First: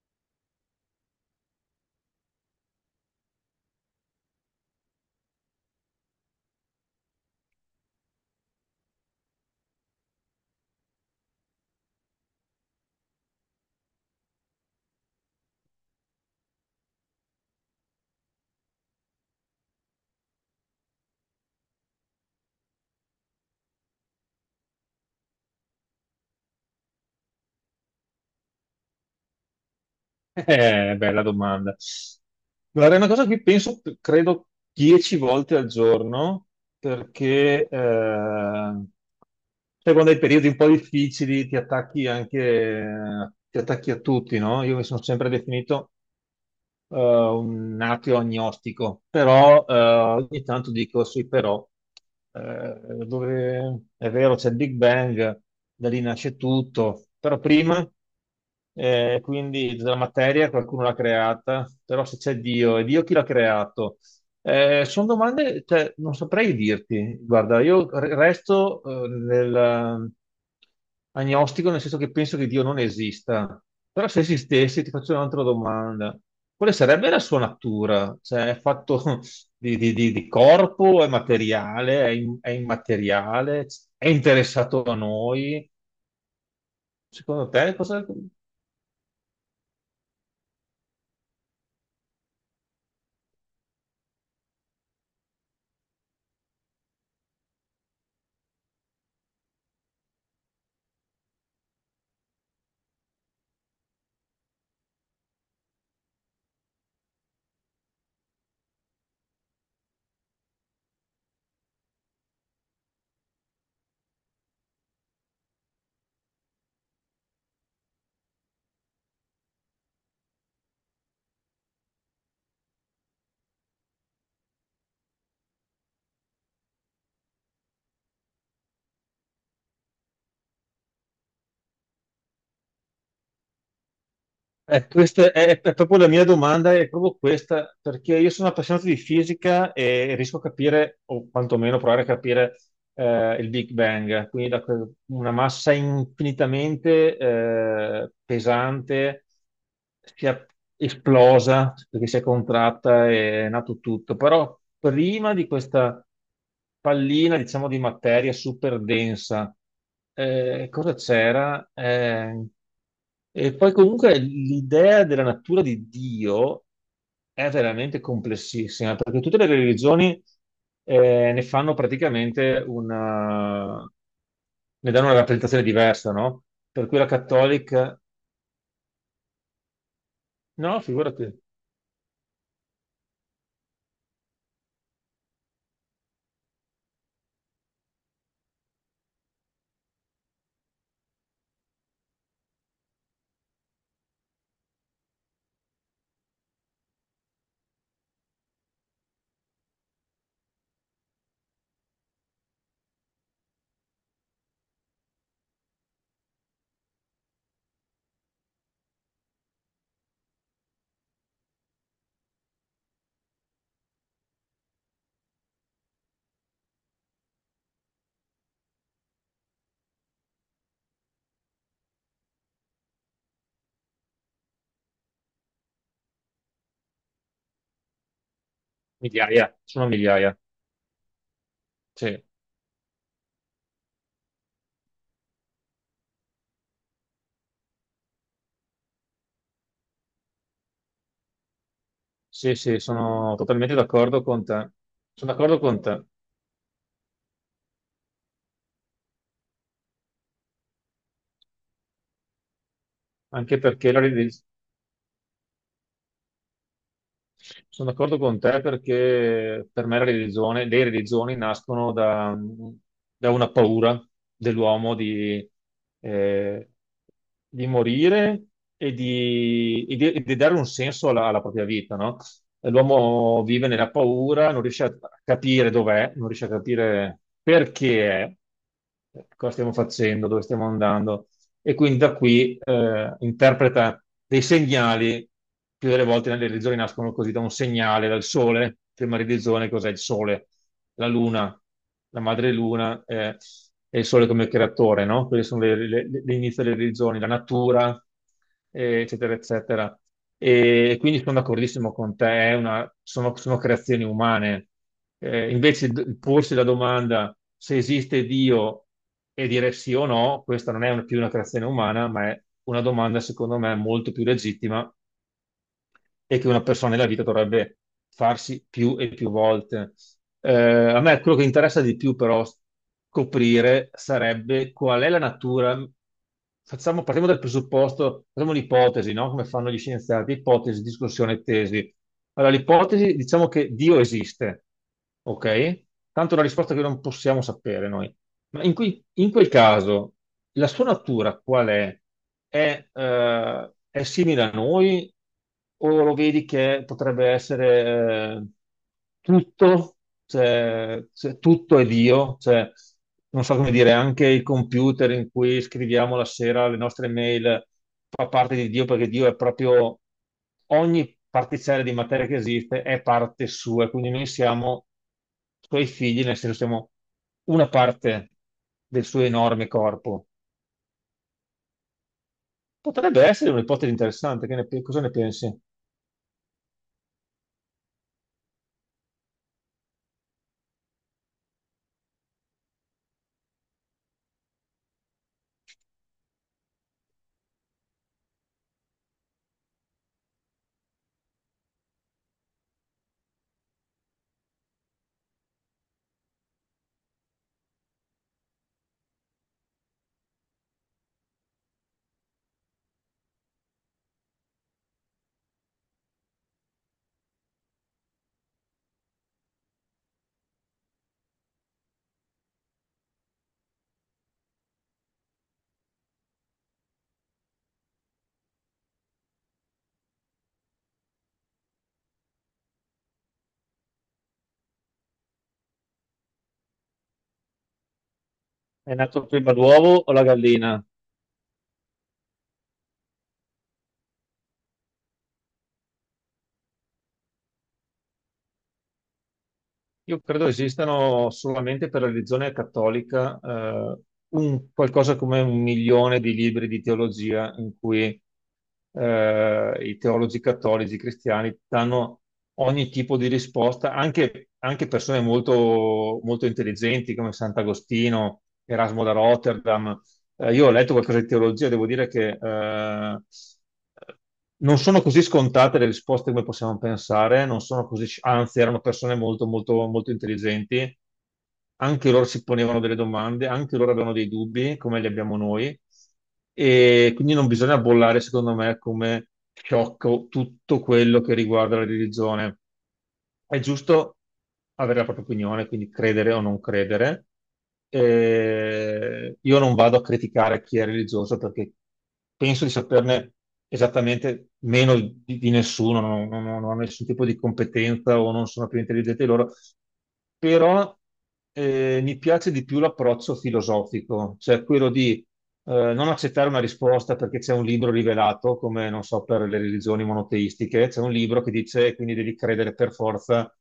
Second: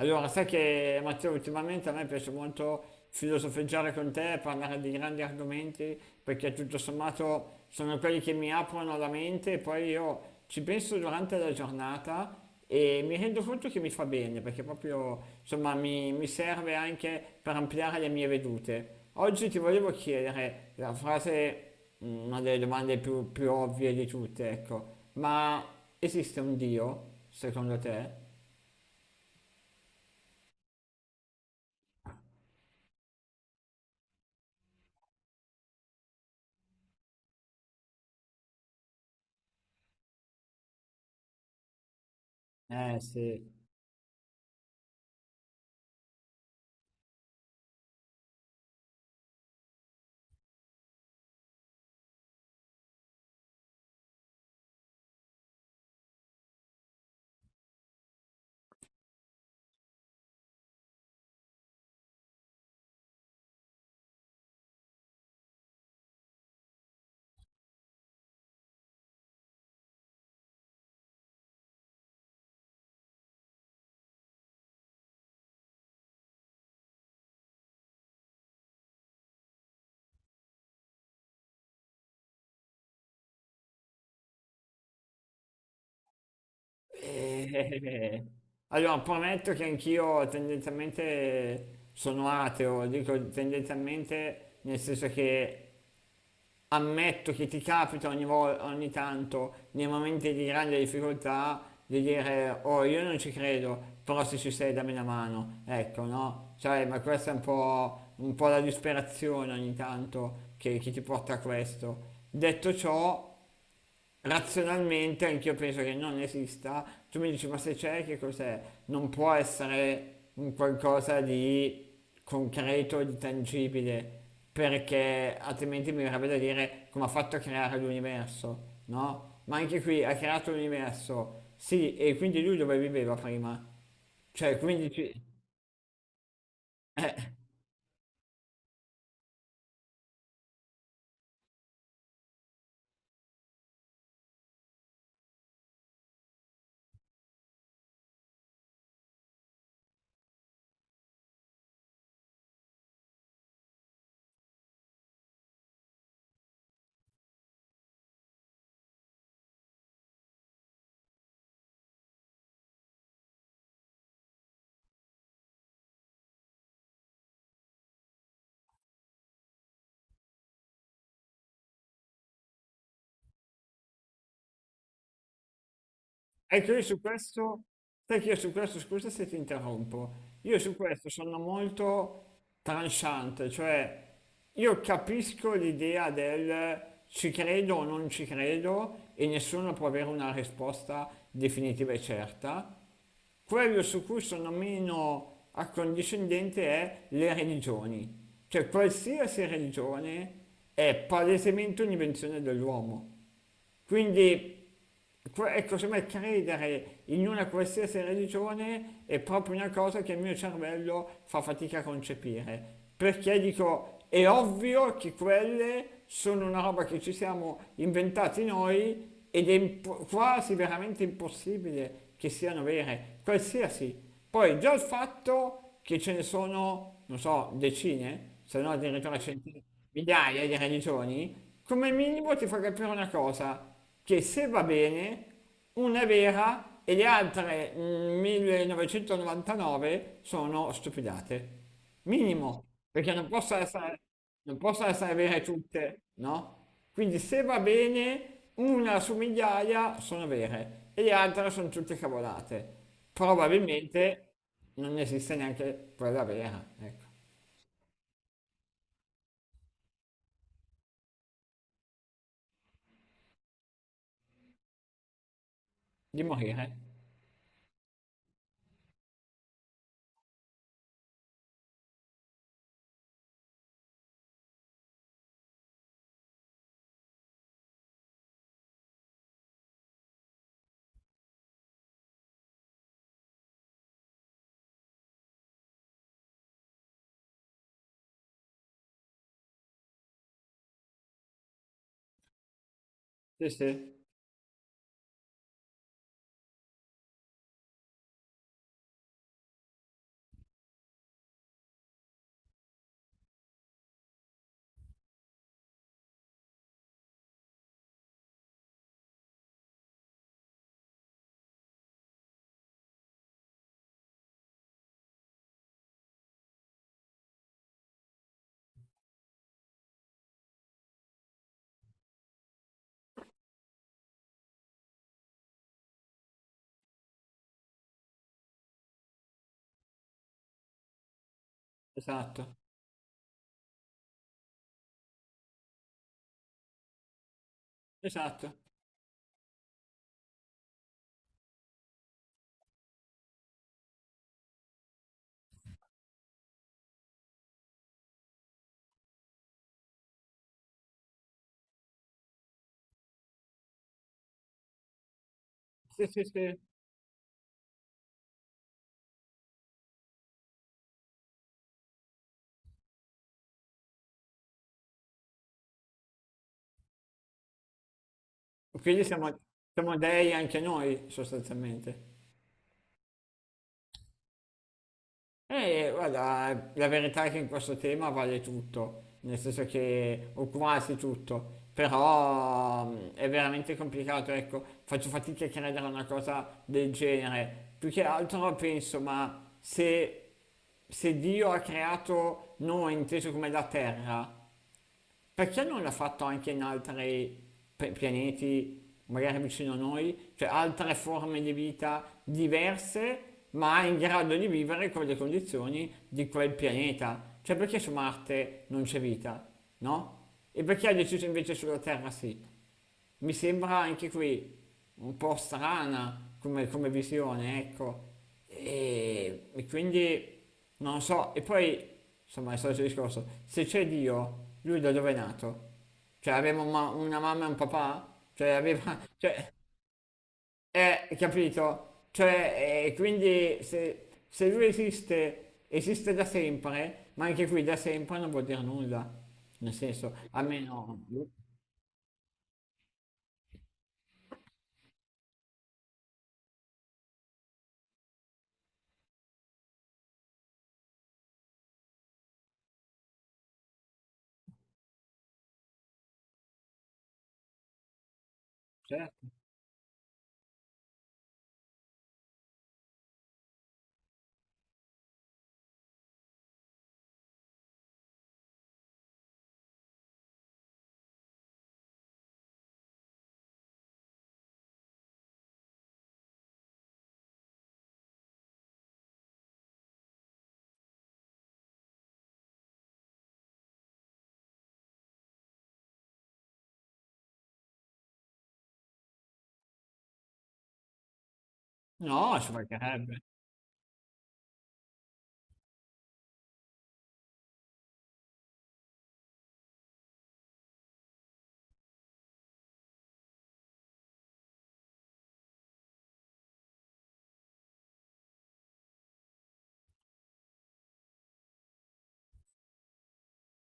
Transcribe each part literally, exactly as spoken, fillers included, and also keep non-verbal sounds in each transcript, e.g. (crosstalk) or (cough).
Allora, sai che Matteo, ultimamente a me piace molto filosofeggiare con te, parlare di grandi argomenti, perché tutto sommato sono quelli che mi aprono la mente e poi io ci penso durante la giornata e mi rendo conto che mi fa bene, perché proprio insomma mi, mi serve anche per ampliare le mie vedute. Oggi ti volevo chiedere la frase, mm, una delle domande più, più ovvie di tutte, ecco, ma esiste un Dio, secondo te? Eh, bella domanda. Guarda, è una cosa a cui penso, credo, dieci volte al giorno, perché eh, sai, quando hai periodi un po' difficili ti attacchi anche, Eh sì. ti attacchi a tutti, no? Io mi sono sempre definito eh, un ateo agnostico, però eh, ogni tanto dico sì, però eh, dove- è vero, c'è il Big Bang, da lì nasce tutto, però prima eh, quindi la materia qualcuno l'ha creata, però se c'è Dio, e Dio chi l'ha creato? Eh, sono domande, cioè, non saprei dirti. Guarda, io re- resto eh, nel eh, agnostico, nel senso che penso che Dio non esista. Però se esistesse, ti faccio un'altra domanda. Quale sarebbe la sua natura? Cioè, è fatto (laughs) di, di- di- di corpo, è materiale, è, im- è immateriale, è interessato a noi? Secondo te, cosa, Eh, Allora, prometto che anch'io tendenzialmente sono ateo, dico tendenzialmente nel senso che ammetto che ti capita ogni volta, ogni tanto, nei momenti di grande difficoltà, di dire, oh, io non ci credo, però se ci sei dammi una mano, ecco, no? Cioè, ma questa è un po', un po' la disperazione ogni tanto che, che ti porta a questo. Detto ciò, razionalmente anch'io penso che non esista. Tu mi dici, ma se c'è, che cos'è? Non può essere un qualcosa di concreto, di tangibile, perché altrimenti mi verrebbe da dire come ha fatto a creare l'universo, no? Ma anche qui ha creato l'universo, sì, e quindi lui dove viveva prima? Cioè, Eh, quindi ci... questa è, è proprio la mia domanda, è eh. proprio questa, perché io sono appassionato di fisica e riesco a capire, o quantomeno provare a capire eh, il Big Bang, quindi da que- una massa infinitamente eh, pesante si è esplosa perché si è contratta e è nato tutto. Però prima di questa pallina, diciamo, di materia super densa, eh, cosa c'era? Eh, e poi comunque l'idea della natura di Dio è veramente complessissima, perché tutte le religioni eh, ne fanno praticamente una... ne danno una rappresentazione diversa, no? Ecco, io Per cui su la questo, cattolica... sai che io su questo, scusa se ti interrompo, io su No, questo figurati, sono molto tranciante, cioè io capisco l'idea del ci credo o non ci credo e nessuno può avere una risposta definitiva e certa. Quello su cui sono meno accondiscendente è le religioni, cioè qualsiasi religione è palesemente un'invenzione dell'uomo. Quindi, que- ecco, sembra credere in una qualsiasi religione è proprio una cosa che il mio cervello fa fatica a concepire. Perché dico, è ovvio che quelle sono una roba che ci siamo inventati noi ed è impo- quasi veramente impossibile che siano vere, qualsiasi. Poi già il fatto che ce ne sono, non so, decine, se no addirittura migliaia, centinaia sono migliaia. migliaia di religioni, come Sì, minimo ti fa capire una cosa, che se va bene, una è vera e le altre mm, millenovecentonovantanove sono stupidate. sì, Minimo, sì, perché non sono possono totalmente essere, d'accordo con non te. possono essere Sono vere d'accordo con tutte, te, no? Quindi se va bene, una su migliaia sono vere e le altre sono tutte cavolate. anche perché la Probabilmente religione... non esiste neanche quella vera, ecco, Sono d'accordo con te perché per me la religione, le religioni nascono da, da una paura dell'uomo di, di eh, morire. di morire e di, e di- e di dare un senso alla, alla propria vita, no? E l'uomo vive nella paura, non riesce a capire dov'è, non riesce a capire perché è, cosa stiamo facendo, dove stiamo andando, e quindi da qui eh, interpreta dei segnali, più delle volte le religioni nascono così da un segnale, dal sole, prima religione, cos'è? Il sole, la luna, la madre luna, eh, Sì, sì, e il sole come creatore, no? Quelle sono le, le, le inizio delle religioni, la natura, eh, eccetera, eccetera. E quindi sono d'accordissimo con te, è una- sono, sono creazioni umane. Eh, invece d- porsi la domanda se esiste Dio e dire sì o no, questa non è una- più una creazione umana, ma è una domanda, secondo me, molto più legittima, e che una persona nella vita dovrebbe farsi più e più volte. Eh, a me quello che interessa di più però scoprire sarebbe qual è la natura. Facciamo, partiamo dal presupposto, facciamo un'ipotesi, no? Come fanno gli scienziati: ipotesi, discussione, tesi. Allora, esatto. l'ipotesi: diciamo che Dio esiste, ok? Tanto è una risposta che non possiamo sapere noi. Esatto, Ma in, cui- in quel caso, la sua natura qual è? È, eh, è simile a noi o lo vedi che potrebbe essere... eh, tutto, cioè, cioè, tutto è Dio, cioè, non so come dire, anche il computer in cui sì, scriviamo sì, la sì. sera le nostre mail fa parte di Dio, perché Dio è proprio ogni particella di materia che esiste è parte sua, e quindi noi siamo suoi figli, nel senso siamo una parte Quindi del suo siamo, enorme siamo corpo. dei anche noi sostanzialmente. Potrebbe essere un'ipotesi interessante, che ne pe- cosa ne pensi? E guarda, la verità è che in questo tema vale tutto, nel senso che, o quasi tutto, però mm, è veramente complicato, ecco, faccio fatica a credere a una cosa del genere. Più che altro penso, ma se se Dio ha creato noi inteso come la terra perché non l'ha fatto anche in altri pe- pianeti, magari vicino a noi, cioè altre forme di vita diverse, ma in grado di vivere con le condizioni di quel pianeta? Cioè perché su Marte non c'è vita, no? E perché ha deciso invece sulla Terra sì? Mi sembra anche qui un po' strana come, come visione, ecco. E, e quindi non so, e poi insomma è stato il solito discorso, se c'è Dio, lui da dove è nato? Cioè aveva una, una mamma e un papà? Cioè È aveva, nato cioè, prima l'uovo o la gallina? eh, capito? Cioè, eh, quindi se, se lui esiste, esiste da sempre, ma anche qui da sempre non vuol dire nulla, nel senso, Io credo almeno, esistano solamente per la religione cattolica, eh, un- qualcosa come un milione di libri di teologia in cui eh, i teologi cattolici cristiani danno ogni tipo di risposta, anche, anche persone molto, molto intelligenti come Sant'Agostino, Erasmo da certo. Rotterdam, eh, io ho letto qualcosa di teologia, e devo dire che eh, non sono così scontate le risposte come possiamo pensare, non sono così, anzi, erano persone molto, molto, molto intelligenti. Anche loro si ponevano delle domande, anche loro avevano dei dubbi, come li abbiamo noi. E quindi non bisogna bollare, secondo me, come sciocco tutto quello che riguarda la religione. È giusto avere la propria opinione, quindi credere o non credere. Eh, io non vado a criticare chi è religioso, perché No, ci penso di mancherebbe. saperne esattamente meno di, di nessuno, non, non- non ho nessun tipo di competenza o non sono più intelligente di loro, però eh, mi piace di più l'approccio filosofico, cioè quello di eh, non accettare una risposta perché c'è un libro rivelato, come, non so, per le religioni monoteistiche, c'è un libro che dice quindi devi credere per forza,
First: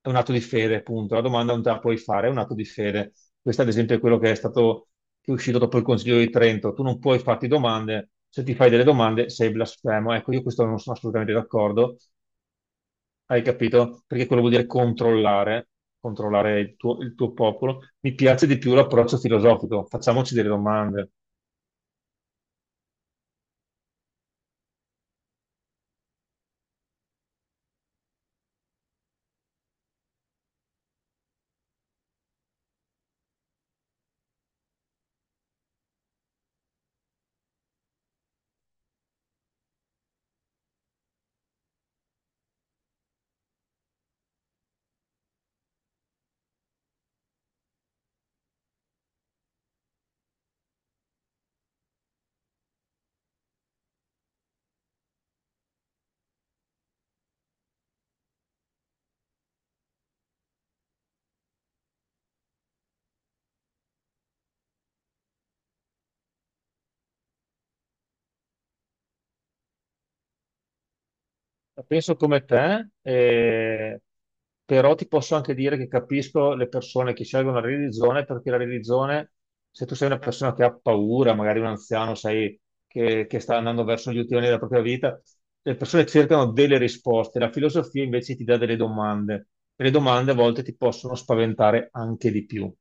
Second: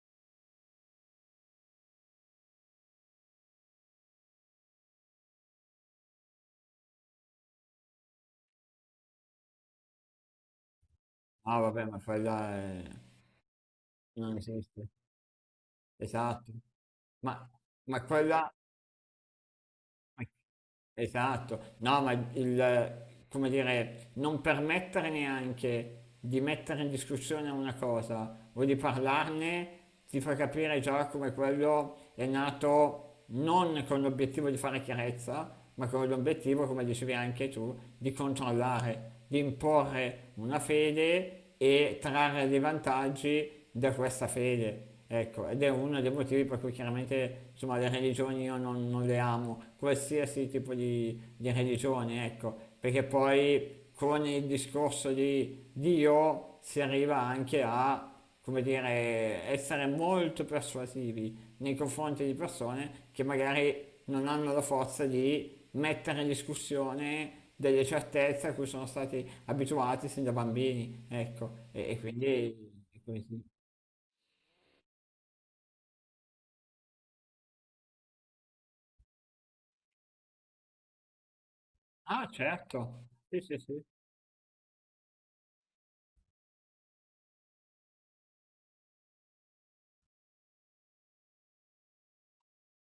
è un atto di fede, punto. La domanda non te la puoi fare, è un atto di fede. Questo, ad esempio, è quello che è stato, che è uscito dopo il Consiglio di Trento. Tu non puoi farti domande, se ti fai delle domande sei blasfemo. Ecco, io questo non sono assolutamente Ah, vabbè, d'accordo, ma quella è- hai capito? Perché non quello vuol dire esiste. controllare, Esatto. controllare il tuo, il tuo Ma, popolo. ma Mi piace quella... di più l'approccio filosofico, ma- facciamoci delle domande. Esatto. No, ma il, come dire, non permettere neanche di mettere in discussione una cosa o di parlarne ti fa capire già come quello è nato non con l'obiettivo di fare chiarezza, ma con l'obiettivo, come dicevi anche tu, di controllare, di imporre una fede e trarre dei vantaggi da questa fede. Ecco, ed è uno dei motivi per cui chiaramente insomma, le religioni io non, non le amo, qualsiasi tipo di, di religione, ecco, perché poi con il discorso di Dio si arriva anche a, come dire, essere molto persuasivi nei confronti di persone che magari non hanno la forza di mettere in discussione delle certezze a cui sono stati abituati sin da bambini, ecco, La e, e penso quindi... come te, e quindi- sì. eh, però ti posso anche dire che capisco le persone che scelgono la religione, perché la religione, se tu sei una persona che ha paura, magari un anziano, Ah sai, certo, che, sì, che sta sì, sì. andando verso gli ultimi anni della propria vita, le persone cercano delle risposte, la filosofia invece ti dà delle domande, e le domande a volte ti possono spaventare anche di più.